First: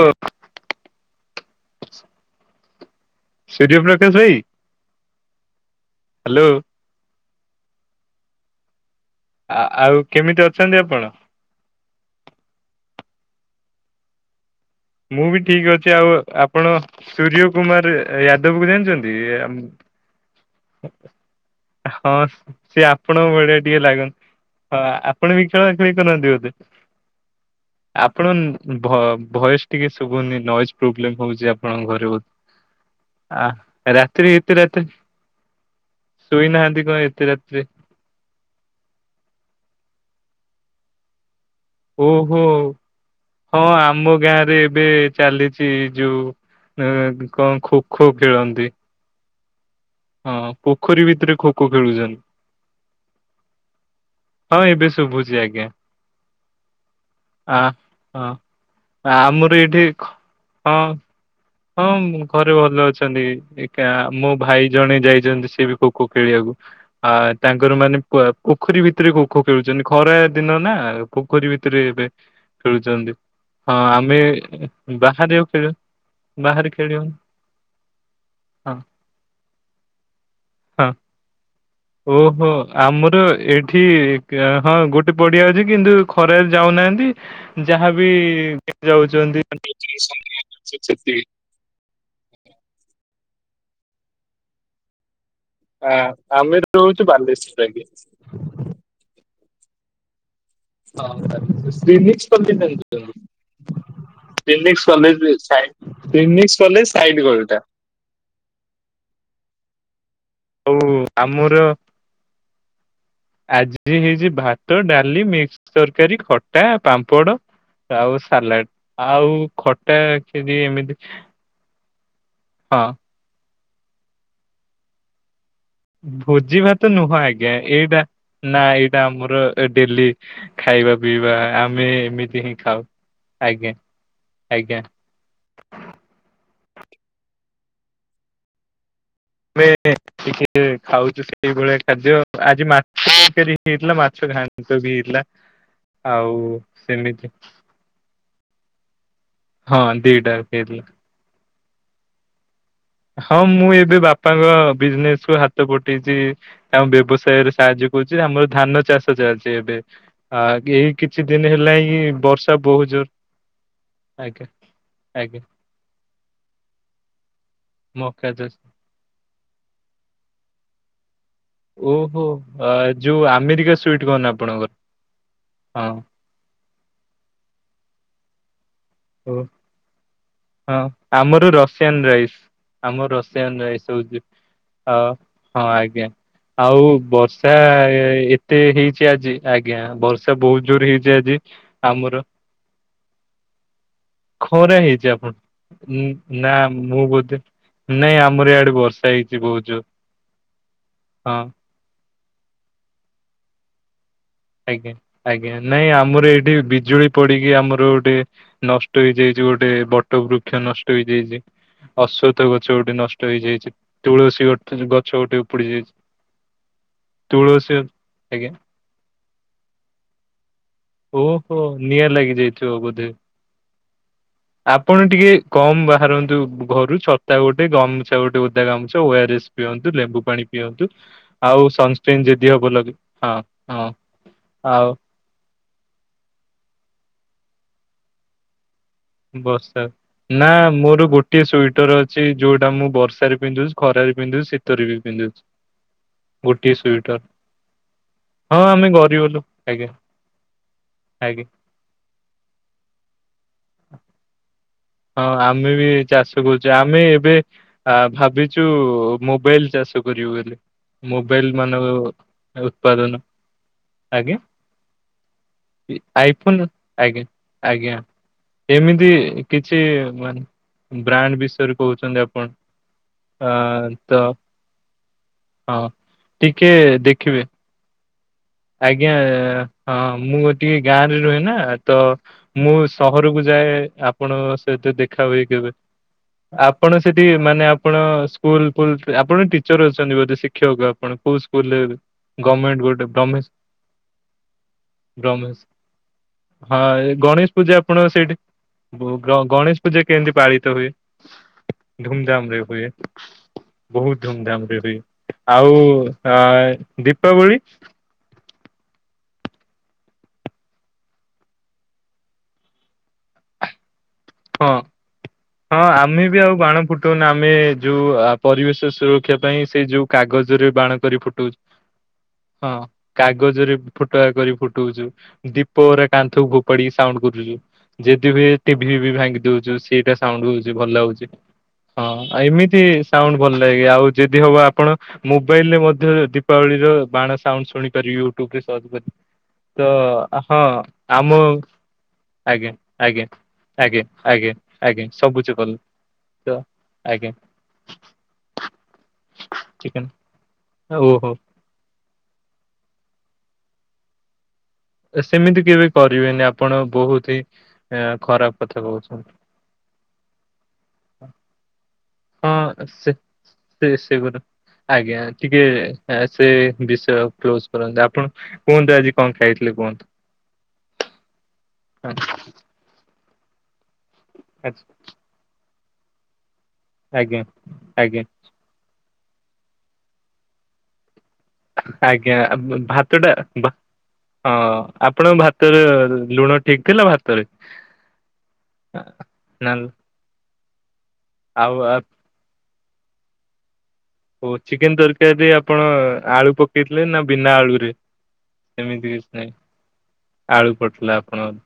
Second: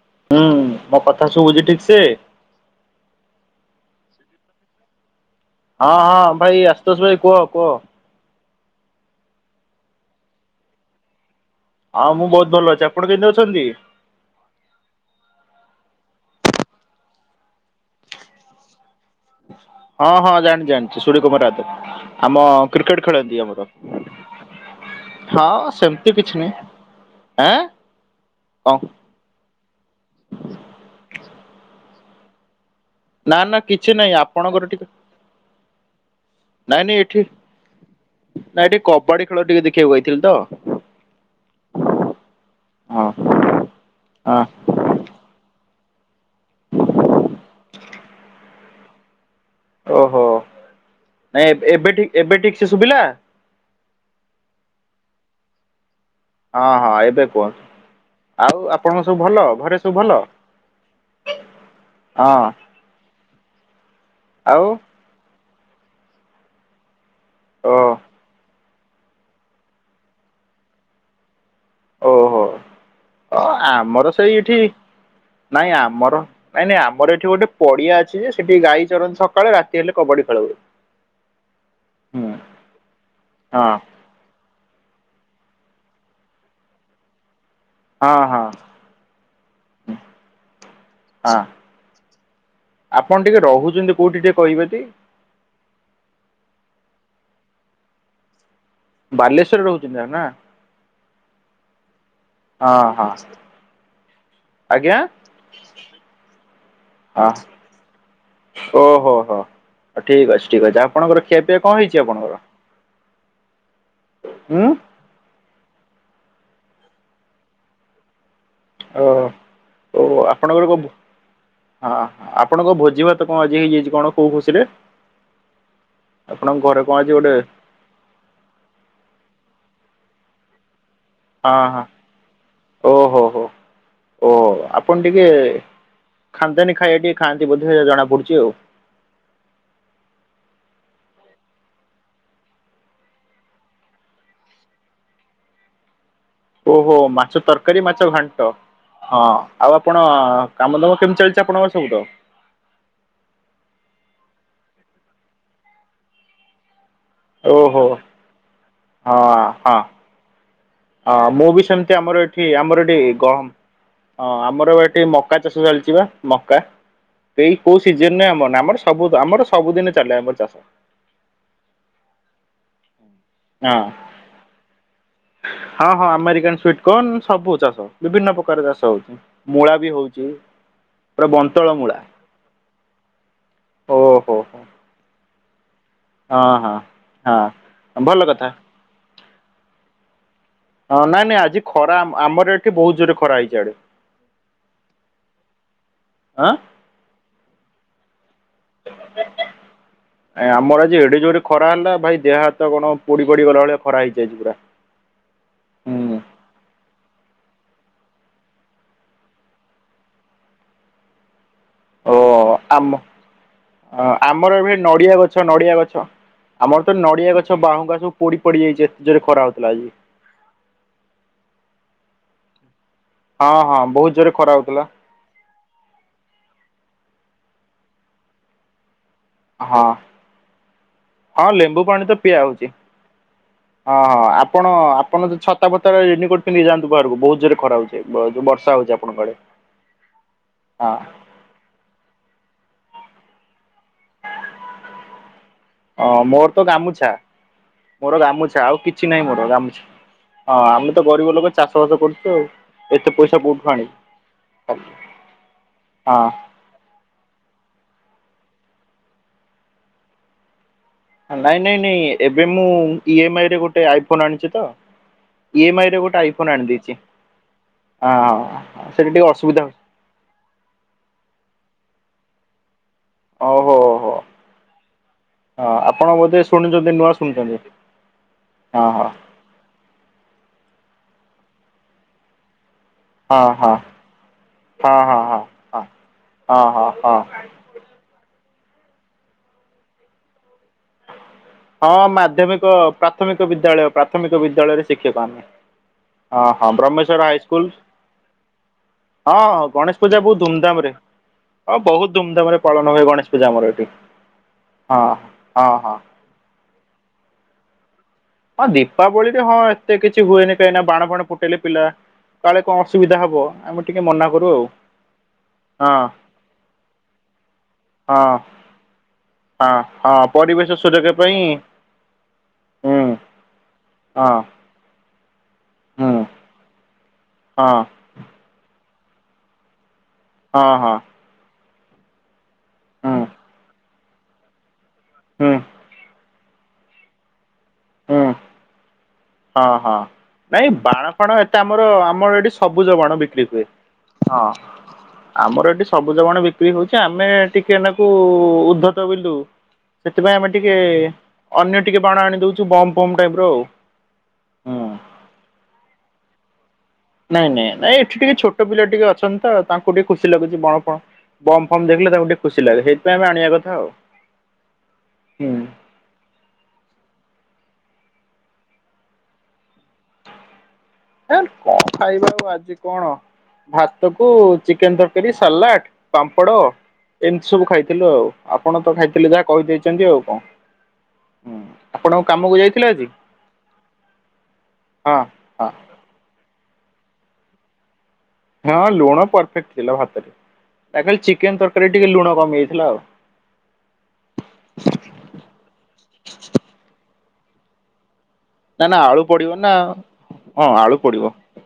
ଓ ହୁଁ ମୋ କଥା ସୁବୁଛି ଠିକ ସେ। [unintelligible] ଭାଇ। ହଁ ହଁ ହ୍ୟାଲୋ ଭାଇ ଆଶୁତୋଷ ଭାଇ କୁହ କୁହ। ଆ ଆଉ କେମିତି ଅଛନ୍ତି ଆପଣ? ହଁ ମୁଁ ବହୁତ ଭଲ ଅଛି ଆପଣ କେମତି ଅଛନ୍ତି? ମୁଁ ବି ଠିକ ଅଛି ଆଉ ଆପଣ ସୂର୍ଯ୍ୟ କୁମାର ଯାଦବକୁ ଜାଣିଛନ୍ତି। [unintelligible] ହଁ ହଁ ଜାଣିଛି ଜାଣିଛି ସୂର୍ଯ୍ୟ କୁମାର ୟାଦବ। ହଁ ଆମ ସେ କ୍ରିକେଟ ଆପଣଙ୍କ ଖେଳନ୍ତି ଆମର ଭଳିଆ ଟିକେ ଲାଗନ୍ତି। ହଁ ଆପଣ ବି ଖେଳା ହଁ ଖେଳି ସେମିତି କରନନ୍ତି କିଛି ବୋ। ନାହିଁ ଆଁ କଣ ଆପଣଙ୍କ ଭଏସ ଟିକେ ଶୁଭୁନି ନଏଜ ପ୍ରୋବ୍ଲେମ ହଉଛି ଆପଣ। କଣ ଘରେ ବହୁତ? ନା ନା କିଛି ନାହିଁ ଆପଣଙ୍କର ଟିକେ। ଶୋଇନାହାନ୍ତି ନାଇଁ କଣ ନାଇଁ ଏତେ ଏଠି ରାତିରେ ନାଇଁ ଏଠି କବାଡି ଖେଳ ଟିକେ ଦେଖିବା। ବଇଥିଲି ତ। ଓହୋ ହଁ ହଁ ଆମ ହଁ। ଗାଁରେ ଏବେ ଚାଲିଛି ଯୋଉ। କଣ ଖୋ ଖୋ ଖେଳନ୍ତି। ଓହୋ ହଁ ପୋଖରୀ ଭିତରେ ନାଇଁ ଖୋ ଖୋ ଏବେ ଠିକ ଖେଳୁଛନ୍ତି। ଏବେ ଠିକ ସେ ଶୁଭିଲା ହଁ ଏବେ ଶୁଭୁଛି ଆଜ୍ଞା। ହଁ ହଁ ଏବେ ଆ କୁହନ୍ତୁ ହଁ ଆଉ ଆପଣଙ୍କ ସବୁ ଭଲ ଆମର ଏଇଠି ଘରେ ସବୁ ଭଲ। ହଁ ହଁ ଘରେ ଭଲ ଅଛନ୍ତି। ମୋ ଆଉ ଭାଇ ଜଣେ ଯାଇଛନ୍ତି ସିଏ ବି ଖୋ ଖୋ ଖେଳିବାକୁ ଆ ଓ ତାଙ୍କର ମାନେ- ପୋଖରୀ ଭିତରେ ଖୋଖୋ ଖେଳୁଛନ୍ତି ଖରା ଦିନ ନା ପୋଖରୀ ଭିତରେ ଏବେ ଓହୋ। ଖେଳୁଛନ୍ତି। ଅ ହଁ ଆମର ଆମେ ସେଇ ଏଠି ବାହାରେ ଆଉ ଖେଳ ନାଇଁ ଆମର ନାଇଁ ବାହାରେ ନାଇଁ ଖେଳିବନି ଆମର ଏଠି ଗୋଟେ ପଡିଆ ଅଛି ଯେ ସେଠି- ହଁ ଗାଈ ଚରନ୍ତ ସକାଳେ ରାତି ହେଲେ କବାଡି ଖେଳୁ। ହଁ ଓହୋ ଆମର ଏ- ହଁ ଏଠି ହଁ ଗୋଟେ ପଡିଆ ଅଛି କିନ୍ତୁ ଖରାରେ ଯାଉନାହାନ୍ତି। ଯାହାବି ହଁ ହଁ ଯାଉଛନ୍ତି [unintelligible] ସେତିକି। ହଁ ଆପଣ ଟି- କ କୋଉଠି ଟିକେ କହିବେ କି? ହଁ ଆମେ ରହୁଛୁ ବାଲେଶ୍ୱରରେ। ବାଲେଶ୍ଵରରେ ରହୁଛନ୍ତି ତା ନା। [unintelligible] [unintelligible] ହଁ ହଁ ଆଜ୍ଞା ସାଇଟ୍ ଗଳିଟା। ଓ ହୋ ହୋ। ଠିକ ଅଛି ଠିକ ଆଉ ଅଛି ଆପଣଙ୍କର ଆମର ଖିଆପିଆ କଣ ହେଇଛି ଆପଣଙ୍କର। ଆଜି ହେଇଛି ଉଁ ଭାତ ଡାଲି ମିକ୍ସ। ତରକାରୀ ଖଟା ପାମ୍ପଡ଼ ଆଉ- ସାଲାଡ ଓ ଆଉ ଖଟା ଓ ଖିରି ଆପଣଙ୍କର କଣ ଏମିତି। ହଁ ଆପଣଙ୍କ ହଁ ଭୋଜି ଭାତ କଣ ଆଜି ହେଇଯାଇଛି କଣ କୋଉ ଖୁସିରେ। ଆପଣଙ୍କ ଭୋଜି ଘରେ ଭାତ କଣ ଆଜି ନୁହଁ ଗୋଟେ ଆଜ୍ଞା ଏଇଟା ନା ଏଇଟା ଆମର। ଏ ଡେଲି ଖାଇବା ପିଇବା ହଁ ହଁ ଆମେ ଏମିତି ହିଁ ଖାଉ ଓହୋ ହୋ ଆଜ୍ଞା। ଓ ଆଜ୍ଞା ଆପଣ ଟିକେ ଖାନ୍ଧନୀ ଖାଇବା ଟିକେ ଖାଆନ୍ତ ଇ ବୋଧେ ଜଣା ପଡୁଚି ଆଉ। [unintelligible] ଟିକେ ଖାଉଛୁ ସେଇଭଳିଆ ଖାଦ୍ୟ ଆଜି ମାଛ କେ ହେଇଥିଲା ମାଛ ଘାଣ୍ଟ ବି ହେଇଥିଲା। ଆଉ ଓହୋ ସେମିତି ମାଛ ତରକାରୀ ମାଛ ଘାଣ୍ଟ। ହଁ। ଆଉ ହଁ ଆପଣ ଦିଟା ହେଇଥିଲା କାମ ଦାମ କେମିତି ଚାଲିଛି ଆପଣଙ୍କର ସବୁ ତ? ହଁ ମୁଁ ଏବେ ବାପାଙ୍କ ବିଜନେସ କୁ ହାତ ପଠେଇଛି। ଆମ ବ୍ୟବସାୟରେ ଓହୋ ସାହାଯ୍ୟ କରୁଛି। ଆମର ଧାନ ଚାଷ ଚାଲିଛି ଏବେ। ଏଇ ଅ କିଛି ଦିନ ମୁଁ ବି ହେଲା ସେମତି ହିଁ ଆମର ଏଠି ବର୍ଷା ଆମର ବହୁତ ଏଠି ଜୋର ଗହ- ହଁ ଆଜ୍ଞା ଆମର ଏଠି ମକା ଆଜ୍ଞା ଚାଷ ଚାଲିଛି ବା ମକା। ଏଇ- କୋଉ ସିଜନ ମକା ରେ ଚାଷ ଆମର ନାଇଁ ଆମର ସବୁ ଆମର ସବୁଦିନ ଚାଲେ ଆମର ଚାଷ। ଓହୋ ଯୋଉ ହଁ ଆମେରିକା ସୁଇଟ କର୍ଣ୍ଣ ଆପଣଙ୍କର। ହଁ ହଁ ଆମେରିକାନ ସୁଇଟ କର୍ଣ୍ଣ। ସବୁ ଚାଷ ବିଭିନ୍ନ ପ୍ରକାର ଚାଷ। ହ। ଓ ମୂଳା ବି ହଉଛି ପୁରା ବନ୍ତଳ ମୂଳା। ଆମ ରସାୟନ ରାଇସ ଓହୋ ହେଉଛି। ହୋ ହଁ ଅ ହଁ ଆଜ୍ଞା। ଆଜ୍ଞା। ହଁ। ଆଉ ବର୍ଷା ହଁ ଭଲ କଥା ଏତେ ହେଇଛି ଆଜି ଆଜ୍ଞା ବର୍ଷା ବହୁତ ଜୋର ହେଇଛି। ହଁ ନାଇଁ ନାଇଁ ଆଜି ଖରା ଆମର ଏଠି ବହୁତ ଜୋରରେ ଖରା ହେଇଛି ଆଡେ। ଖରା ହେଇଛି ଆପଣ ଆଁ ନା ମୁଁ ବୋଧେ ନାଇଁ ଆ- ଆମର ଆଜି ଏଡେ ଯୋରରେ ହଁ ଖରା ହେଲା ଭାଇ। ଦେହ ହାତ କଣ ପୋଡି ପଡି ଗଲା ଭଳି ଖରା ହେଇଛି। ଆଜି ପୁରା। ଆଜ୍ଞା ଆଜ୍ଞା ନାଇଁ ହୁଁ ଆମର ଏଇଠି ବି- ବିଜୁଳି ପଡିକି ଆମର ଗୋଟେ ନଷ୍ଟ ହେଇଯାଇଛି ଗୋଟେ ବଟ ବୃକ୍ଷ ନଷ୍ଟ ହେଇଯାଇଛି। ଓ ଅଶ୍ଵଥ ଗଛ ଆମ ଗୋଟେ ନଷ୍ଟ ହେଇଯାଇଛି। ତୁଳସୀ ଆମର ଏବେ ଗଛ ନଡିଆ ଗଛ ଗୋଟେ ଉପୁଡି ନଡିଆ ଗଛ ଯାଇଛି। ଆମର ତ ନଡିଆ ଗଛ ତୁଳସୀ ବାହୁଗା ସବୁ ପଡି ଆଜ୍ଞା ପଡି ଯାଇଛି ଏତେ ଜୋରରେ ଖରା ହଉଥିଲା ଆଜି। ଓହୋ ନିଆଁ ଲାଗି ଯାଇଥିବ ବୋଧେ। ହଁ ହଁ ବହୁତ ଜୋରେ ଖରା ହଉଥିଲା ଆପଣ ଟିକେ କମ ବାହାରନ୍ତୁ ଘରୁ। ଛତା ଗୋଟେ ଗମଛା ଗୋଟେ ଉଦା ଗାମଛ। ଓ ଆର ଏସ ହଁ ପିଅନ୍ତୁ ଲେମ୍ବୁ ପାଣି ପିଅନ୍ତୁ ହଁ ଆଉ ଲେମ୍ବୁ ପାଣି ତ ସନକ୍ରିନ୍ ପିଆ ଯଦି ହଉଛି। ହବ ଲ ହଁ ହଁ। ହଁ ହଁ ଆପଣ ଆଉ ଆପଣ ଯ ଛ- ଛତା ଫତା ରେଡି କରିକି ନେଇ ଯାନ୍ତୁ ବାହାରକୁ ବହୁତ ଜୋରେ ଖରା ହଉଛି ଉ ବର୍ଷା ହଉଛି। ଆପଣଙ୍କ ଆଡେ। ବର୍ଷା ନା ମୋର ଗୋଟଏ ସ୍ବେଟର୍ ଅଛି ଯୋଉଟା ମୁଁ ବର୍ଷାରେ ପିନ୍ଧୁଛି। ଖରାରେ ପିନ୍ଧୁଛି ଶୀତରେ ବି ପିନ୍ଧୁଛି ହଁ ମୋର ତ ଗୋଟିଏ ଗାମୁଛା ସୁଇଟର। ମୋର ହଁ ଗାମୁଛା ଆଉ ଆମେ କିଛି ଗରିବ ନାହିଁ ମୋର ଲୋକ ଗାମୁଛା। ଆଜ୍ଞା ହଁ ଆମେ ତ ଗରିବ ଆଜ୍ଞା ଲୋକ ଚାଷ ବାସ କରୁଛୁ ଆଉ ଏତେ ପଇସା କୋଉଠୁ ଆଣିବୁ? ହଁ ଆମେ ବି ଚାଷ କରୁଛେ ଆମେ ଏବେ- ଆ ଭାବିଛୁ ମୋବାଇଲ ଚାଷ କରିବୁ ବୋଲି। ମୋବାଇଲ ନାଇଁ ନାଇଁ ମାନଙ୍କ ନାଇଁ ଏବେ ମୁଁ ଉତ୍ପାଦନ। ଇ ଏମ ଆଇ ରେ ଗୋଟେ ଆଇଫୋନ ଆଜ୍ଞା। ଆଣିଛି ତ ଇ ଏମ ଆଇ ରେ ଗୋଟେ ଆଇଫୋନ ଆଣି ଦେଇଛି ଆଜ୍ଞା ଆଜ୍ଞା ହଁ ସେଠି ଟିକେ ଏମିତି- ଅସୁବିଧା ହଉଛି କିଛି ମାନେ ବ୍ରାଣ୍ଡ ବିଷୟରେ କହୁଛନ୍ତି ଆପଣ। ଓହୋ ହଁ ହୋ ତ। ହଁ ଆପଣ ବୋଧେ ଟିକେ ଶୁଣୁଛନ୍ତି ନୂଆ ଦେଖିବେ। ଶୁଣୁଛନ୍ତି ହଁ ହଁ ଆଜ୍ଞା ହଁ ମୁଁ ଟିକେ ଗାଁ ରେ ରୁହେ ନା ତ ମୁଁ- ସହରକୁ ଯାଏ ହଁ ଆପଣଙ୍କ ସହିତ ହଁ ହଁ ଦେଖା ହଁ ହଁ। ହୁଏ କେବେ। ହଁ ହଁ ଆପଣ ହଁ ହଁ ସେଠି ମାନେ ଆପଣ- ସ୍କୁଲ ଫୁଲ ଆପଣ ଟିଚର ଅଛନ୍ତି ବୋଧେ ଶିକ୍ଷକ ଆପଣ କଉ ସ୍କୁ- ହଁ ମାଧ୍ୟମିକ ପ୍ରାଥମିକ ବିଦ୍ୟାଳୟ ପ୍ରାଥମିକ ବିଦ୍ୟାଳୟରେ ଶିକ୍ଷକ ଆମେ। ବ୍ରହ୍ମେଶ ହଁ ଗଣେଶ ପୂଜା ଆପଣଙ୍କ ସେଇଠି- ଗ ହଁ ହଁ ଗଣେଶ ପୂଜା କେମିତି ବହୁତ ପାଳିତ ଧୁମଧାମ ହୁଏ? ରେ ହଁ ବହୁତ ଧୁମଧାମ ରେ ଧୁମଧାମରେ ହୁଏ ପାଳନ ଗଣେଶ ପୂଜା ଆମର ଏଠି ବହୁତ ଧୁମଧାମ ରେ ହୁଏ। ହଁ ହଁ ଆଉ ହଁ। ଆ ଏ - ଦୀପାବଳି। ହଁ ଦୀପାବଳିରେ ହଁ ଏତେ କିଛି ହୁଏନି କାହିଁକି ନା ବାଣ ଫଣ ଫୁଟେଇଲେ ପିଲା- କାଳେ କଣ ଅସୁବିଧା ହବ ଆମେ ଟିକେ ମନା କରୁ ଆଉ। ହଁ। ହଁ ଆମେ ବି ଆଉ ବାଣ ଫୁଟଉନ ଆମେ ଯୋଉ ହଁ ପରିବେଶ ସୁରକ୍ଷା ପାଇଁ ହଁ ସେଇ ଯୋଉ ହଁ ପରିବେଶ କାଗଜରେ- ବାଣ ସୁରକ୍ଷା କରି ପାଇଁ ଫୁଟଉଛୁ। ହଁ। ହୁଁ କାଗଜରେ ଫୁଟା ହଁ କରି ଫୁଟୋଉଚୁ ଦୀପରେ ହୁଁ କାନ୍ଥକୁ [unintelligible] ସାଉଣ୍ଡ୍ କରୁଚି ଯିଏ ହଁ ଯେଦି ବି ଟିଭି ଫିଭି ଭାଙ୍ଗି ଦଉଚୁ ସେଇଟା ସାଉଣ୍ଡ୍ ହଁ ହଉଚି ଭଲ ହଁ ଲାଗୁଚି। ହଁ ଏମିତି ହୁଁ ସାଉଣ୍ଡ୍ ଭଲ ଲାଗେ। ଆଉ ଯେଦି ହବ ଆପଣ ହୁଁ ମୋବାଇଲରେ ମଧ୍ୟ ଯଦି ଦୀପାବଳିର ବାଣ ସାଉଣ୍ଡ ଶୁଣିପାରି ହୁଁ ୟୁଟ୍ୟୁବରେ ସର୍ଚ୍ଚ କରି। ହଁ ତ ହଁ ହଁ ନାଇଁ ବାଣ ଫାଣ ଆମ ଏତେ ଆମର ଆମର ଏଠି ଆଜ୍ଞା ସବୁଜ ବାଣ ଆଜ୍ଞା ବିକ୍ରି ହୁଏ। ଆଜ୍ଞା ହଁ। ଆଜ୍ଞା ଆଜ୍ଞା ସବୁଜ ଆମର କଲର ଏଠି ସବୁଜ ବାଣ ତ ବିକ୍ରି ହଉଚି ଆମେ ଆଜ୍ଞା ଟିକେ ନାକୁ ଉଦ୍ଧତ ବିଲୁ। ଚିକେନ ସେଥିପାଇଁ ଆମେ ଟିକେ ଓହୋ ଅନ୍ୟ ଟିକେ ବାଣ ଆଣି ଦଉଚୁ ବମ୍ ପମ୍ ନାଇ ବ୍ରୋ। ହୁଁ। ଏ ସେମିତି କେବେ କରିବେନି ଆପ୍ ନାଇଁ ନାଇଁ ନାଇଁ ଏଠି ଟିକେ ଛୋଟ କଥା ପିଲା ଟିକେ କହୁଛନ୍ତି ଅଛନ୍ତି ତ ତାଙ୍କୁ ଟିକେ ଖୁସି ଲାଗୁଚି ବାଣ ପାଣ। ବମ ଫମ ଦେଖିଲେ ତାକୁ ଟିକେ ହଁ ଖୁସି ଲାଗେ ସେ ସେଇଥିପାଇଁ ଆମେ ଆଣିବା କଥା ସେ ଆଉ। ସେଗୁରା ଆଜ୍ଞା ହୁଁ ଟିକେ ସେ ବିଷୟ କ୍ଲୋଜ କରନ୍ତୁ। ଆପଣ କୁହନ୍ତୁ ଆଜି କଣ ଖାଇଥିଲେ କୁହନ୍ତୁ? ହେ କଣ ହଁ, ଖାଇବା ଆଉ ଆଜି କଣ? ଭାତ କୁ ଆଚ୍ଛା, ଚିକେନ ତରକାରୀ ସାଲାଟ୍ ପାମ୍ପଡ଼। ଆଜ୍ଞା ଏମିତି ସବୁ ଖାଇଥିଲୁ। ଆଜ୍ଞା ଆଉ ଆପଣ ତ ଖାଇଥିଲେ ଯାହା କହିଦେଇଚନ୍ତି ଆଉ କଣ? ହୁଁ ଆପଣଙ୍କ ଆଜ୍ଞା କାମକୁ ଭ-ଭ ଯାଇଥିଲେ ଆଜି ଭାତଟା ଭ ହଁ ଆପଣଙ୍କ ଘର ତେବେ ଲୁଣ ଠିକ ଥିଲା ଭାତରେ? ହଁ ଲୁଣ ପରଫେକ୍ଟ ନା ଥିଲା ଭାତରେ। ଏକାଖାଲି ଚିକେନ ଆଉ ତରକାରୀ ଟିକେ ଲୁଣ କମିଯାଇଚି। ହେଲୋ। ଚିକେନ ତରକାରୀରେ ଆପଣ ଆଳୁ ପକେଇଥିଲେ ନା ବିନା ଆଳୁ ରେ। ନା ନା ଆଳୁ ପଡିବ ନା। ହଁ ଆଳୁ ପଡିଥିଲା ପଡିବ। ଆପଣଙ୍କର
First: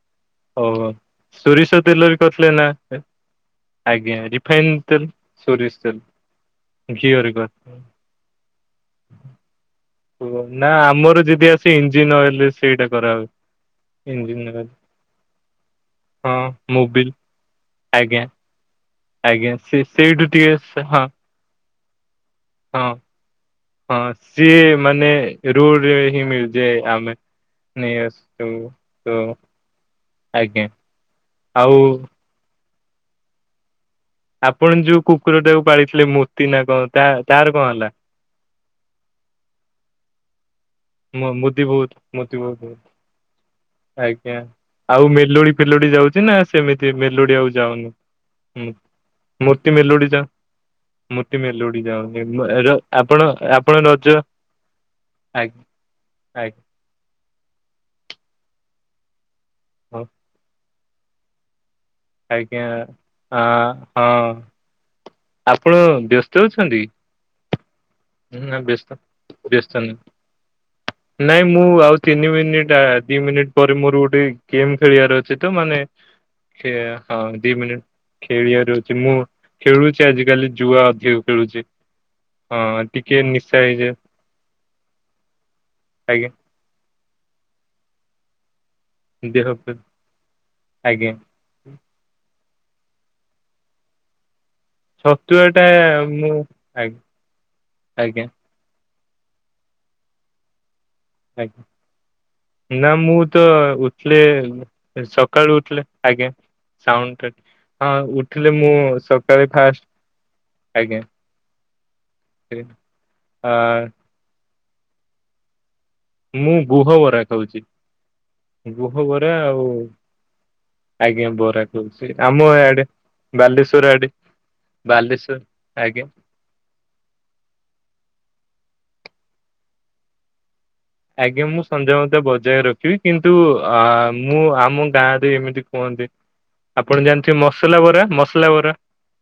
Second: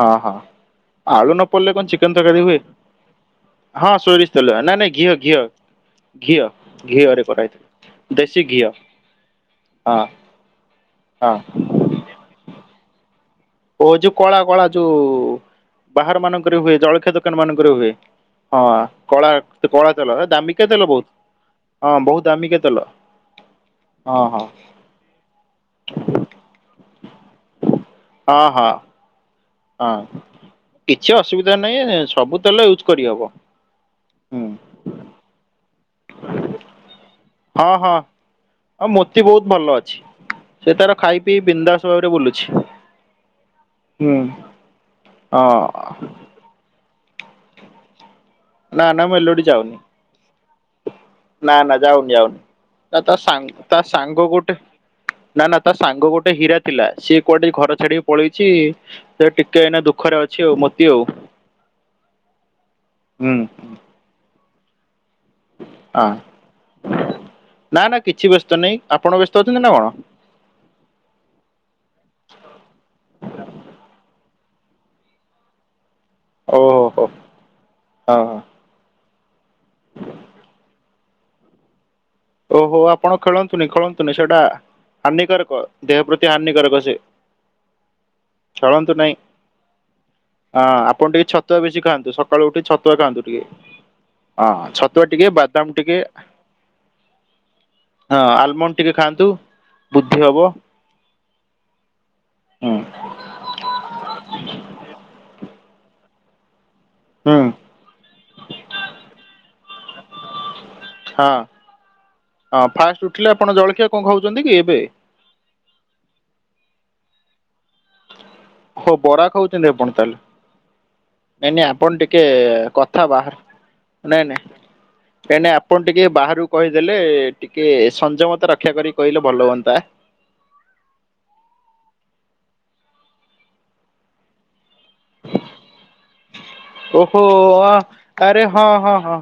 ହଁ ହଁ ଓହୋ। ଆଳୁ ନ ସୋରିଷ ପଡ଼ିଲେ କଣ ଚିକେନ ତେଲରେ ତରକାରୀ କରିଥିଲେ ହୁଏ। ନା ହଁ ଆଜ୍ଞା ସୋରିଷ ତେଲ ରିଫାଇନ ନା ନାଇ ତେଲ ଘିଅ ଘିଅ ସୋରିଷ ତେଲ ଘିଅ। ଘିଅରେ କରାହେଇଚି। ଦେଶୀ ଘିଅ ହଁ ଓ ନା ଆମର ହଁ ଯେଦି ଆସେ ଇଞ୍ଜିିନ ଅଏଲେ ସେଇଟା କରାହୁଏ। ଓ ଯୋଉ କଳା ଇଞ୍ଜିନ କଳା ଅଏଲ ଯୋଉ ବାହାର ହଁ ମାନଙ୍କରେ ହୁଏ। ମୋବିଲ ଜଳଖିଆ ଦୋକାନ ମାନଙ୍କରେ ହୁଏ। ଆଜ୍ଞା ହଁ। କଳା ଆଜ୍ଞା କେ ସେ କଳା ତେଲ ସେଇଠୁ ଏ ଦାମିକିଆ ଟିକେ ତେଲ ହଁ ବହୁତ। ହଁ ବହୁତ ଦାମିକିଆ ତେଲ। ହଁ ହଁ ସିଏ ମାନେ ରୋଡ୍ ରେ ହିଁ ମିଳିଯାଏ। ଆମେ ନେଇ ହଁ ଆସୁ। ହଁ [unintelligible] ହଁ ଆଜ୍ଞା କିଛି ଅସୁବିଧା ଆଉ ନାହିଁ ହେ ସବୁ ତେଲ ୟୁଜ୍ କରିହବ। ହୁଁ ଆପଣ ଯୋଉ କୁକୁର ଟାକୁ ପାଳିଥିଲେ ମୋତି ନା କଣ ତା ତାର କଣ ହଁ ହେଲା? ହଁ ଆଉ ମୋତି ବହୁତ ଭଲ ଅଛି। ସେ ତାର ଖାଇ ମୋ ପିଇ ମୁଦି ବିନ୍ଦାସ ଭାବରେ ବହୁତ ମୁଦି ବୁଲୁଛି। ବହୁତ ଏ। ହୁଁ। ଆଜ୍ଞା। ଆଉ ମେଲୋଡି ଫେଲୋଡି ହଁ ଯାଉଚି ନା ସେମିତି ମେଲୋଡି ଆଉ ଯାଉନି। ମୁଁ ନା ନା ମେଲୋଡି ମୂର୍ତ୍ତି ଯାଉନି ମେଲୋ଼ଡି ଯାଉ ମୁତି ନା ନା ମେଲୋଡ଼ି ଯାଉନି ଯାଉ ଯାଉନି। [unintelligible] ନା ତା ଆପଣ ସାଙ୍ଗ ତା ଆପଣ ରଜ ସାଙ୍ଗ ଗୋଟେ ନା ନା ଆଜ୍ଞା। ତା ସାଙ୍ଗ ଗୋଟେ ହୀରା ଥିଲା। ସିଏ କୁଆଡେ ଏ ଘର ଛାଡିକି ପଳେଇଛି। ସେ ଟିକେ ଏଇନା ଦୁଃଖରେ ଅଛି ଆଉ ମତ୍ କି ଓ। ଆଜ୍ଞା ହଁ ହଁ। ଆପଣ ହଁ ବ୍ୟସ୍ତ ଅଛନ୍ତି? ନା ନା କିଛି ଉଁ ନା ନାହିଁ ବ୍ୟସ୍ତ ଆପଣ ଅଛନ୍ତି ନା ବ୍ୟସ୍ତ କଣ? ନାହିଁ। ନାଇଁ ମୁଁ ଆଉ ତିନି ମିନିଟ୍ ଆ ଦି ମିନିଟ୍ ପରେ ମୋର ଗୋଟେ ଗେମ୍ ଖେଳିବାର ଅଛି ତ ମାନେ ସେ ହଁ ଦି ମିନିଟ ହଁ ଖେଳିବାର ଅଛି। ମୁଁ ଖେଳୁଚି ଆଜିିକାଲି ଜୁଆ ଅଧିକ ଖେଳୁଚି। ଓହୋ ଆପ୍ ଆପଣ ଖେଳନ୍ତୁନି ଖେଳନ୍ତୁନି ସେଟା ହାନିକାରକ ଦେହ ଆଜ୍ଞା ପ୍ରତି ହାନିକାରକ ସେ। ଚଳନ୍ତୁ ନାହିଁ ଦେହ ପ୍ରତି- ଅଁ ଆଜ୍ଞା ଆପଣ ଟିକେ ଛତୁଆ ବେଶୀ ଖାଆନ୍ତୁ ସ ସକାଳୁ ଉଠିକି ଛତୁଆ ଖାଆନ୍ତୁ ଟିକେ ହଁ ଛତୁଆ ଟିକେ ବାଦାମ ଟିକେ ମୁଁ ଆଜ୍ଞା ହଁ ଆଜ୍ଞା ଆଲମଣ୍ଡ ଟିକେ ଖାଆନ୍ତୁ ବୁଦ୍ଧି ହବ। ହୁଁ ଆଙ୍ଗ ନା ମୁଁ ତ ଉଠିଲି ସ ସକାଳୁ ଉଠିଲେ ଆଜ୍ଞା ସାଉଣ୍ଡ ହୁଁ ଟା ହଁ ଉଠିଲେ ମୁଁ ସକାଳେ ଫାଷ୍ଟ ଆଜ୍ଞ। ହଁ ହଁ ଫାଷ୍ଟ ଉଠିଲେ ଆ ଆପଣ ଜଳଖିଆ କଣ ଖାଉଛନ୍ତି କି ଏବେ? ମୁଁ ଗୁହ ବରା ଖାଉଚି। ହୋ ବରା ଖାଉଚନ୍ତି ଆପଣ ତାହାଲେ। ଆଜ୍ଞା ନାଇଁ ବରା ନାଇଁ ଆପଣ ଖାଉଛି ଟିକେ ଆମ ଆଡେ କଥା ବାଲେଶ୍ଵର ଆଡେ ବାହାର ନାଇଁ ନାଇଁ ବାଲେଶ୍ଵର ନାଇଁ ନାଇଁ ଆପଣ ଆଜ୍ଞା ଟିକେ ବାହହାରକୁ କହିଦେଲେ ଟିକେ ସଂଯମତା ର ରକ୍ଷା କରି କହିଲେ ଭଲ ହୁଅନ୍ତା। ଆଜ୍ଞା ମୁଁ ସଞ୍ଜମତ ବଜାୟ ରଖିବି କିନ୍ତୁ ଅ ମୁଁ ଆମ ତାରେ ଏମିତି କୁହନ୍ତି। ଆପଣ ଓହୋ ଜାଣିଥିବେ ୟା ମସଲା ବରା ଆରେ ମସଲା ହଁ ବରା ହଁ ହଁ।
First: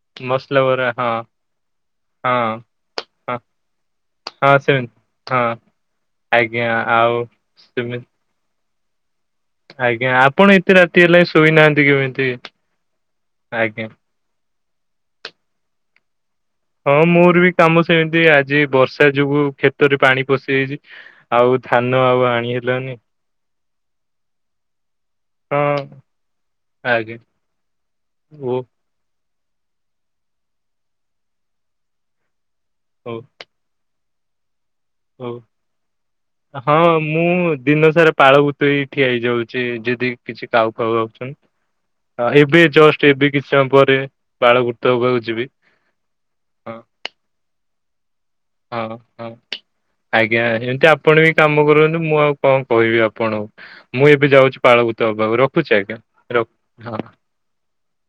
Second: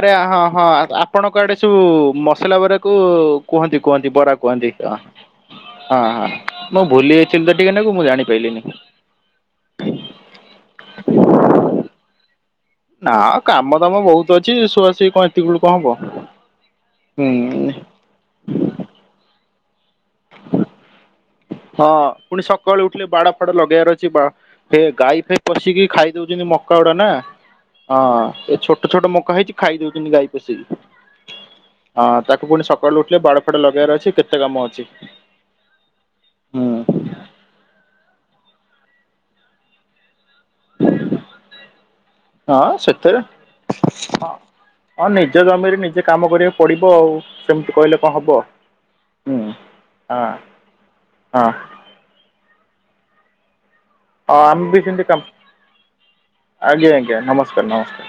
ଆରେ ହଁ ମସଲା ହଁ ଆ ବରା ଆପଣଙ୍କ ଆଡେ ସବୁ ହଁ ମସଲା ବରାକୁ ହଁ କୁହନ୍ତି କୁହନ୍ତି ବରା କୁହନ୍ତି ହଁ। ହଁ। ହଁ ହଁ ଆଜ୍ଞା ମୁଁ ଭୁଲି ଆଉ ଯାଇଥିଲି ତ ଟିକେ ନାକୁ ସେମିତି ମୁଁ ଜାଣି ପାଇଲିନି। ଆଜ୍ଞା ଆପଣ ଏତେ ରାତି ହେଲା ଶୋଇନାହାନ୍ତି କେମିତି? ନା କାମ ଆଜ୍ଞା। ଦାମ ବହୁତ ଅଛି ଶୁଆଶୁଇ କଣ ଏତିକି ବେଳୁ କଣ ହବ? ହଁ ହୁଁ ମୋର ବି କାମ ସେମିତି ଆଜି ବର୍ଷା ଯୋଗୁ କ୍ଷେତରେ ପାଣି ପଶିଯାଇଛି। ଆଉ ହଁ ଧାନ ଆଉ ପୁଣି ଆଣି ସକାଳୁ ହେଲାନି ଉଠିଲେ ବାଡ଼ ଫାଡ଼ ଲଗେଇବାର ଅଛି ବା ଏ ଗାଈ ଫାଇ ହଁ ପଶିକି ଖାଇଦଉ ତି ମକା ଗୁଡା ନା ଆଜ୍ଞା ହଁ ଓ ଏ ଛୋଟ ଛୋଟ ମକା ହେଇଛି ଖାଇ ଦଉଛନ୍ତି ଗାଈ ପୋଷି ଆସି। ହଁ ତାକୁ ପୁଣି ସକାଳୁ ହଉ ଉଠିଲେ ବାଡ଼ ଫାଡ଼ ଲଗାଇବାର ଅଛି କେତେ କାମ ଅଛି। ହଉ। ହୁଁ ହଁ ମୁଁ ଦିନସାରା ପାଳ ଭୂତ ହୋଇ ଠିଆ ହେଇଯାଉଛି ଯଦି କିଛି କାଉ ଫାଉ ଆଉଛନ୍ତି। ହ ଏବେ ହଁ ଜଷ୍ଟ ସେଥିରେ ଏବେ କିଛି ସମୟ ପରେ ହଁ ପାଳଭୂତ ହେବାକୁ ଯିବି। ହଁ ହଉ ସେମିତି କହିଲ। ହଁ ହଁ ହଁ ଆଜ୍ଞା ଏମିତି ଆପଣ ବି ହଁ ହଁ କାମ କରନ୍ତୁ। ମୁଁ ଆଉ କଣ କହିବି ଆପଣ ମୁଁ ଏବେ ଯାଉଛି ଆମେ ବି ସେମିତି ପାଳଭୂତ କାମ ହେବାକୁ। ରଖୁଛି ଆଜ୍ଞା। ରଖୁ ଆଜ୍ଞା ହଁ। [inaudible] ଆଜ୍ଞା ନମସ୍କାର ନମସ୍କାର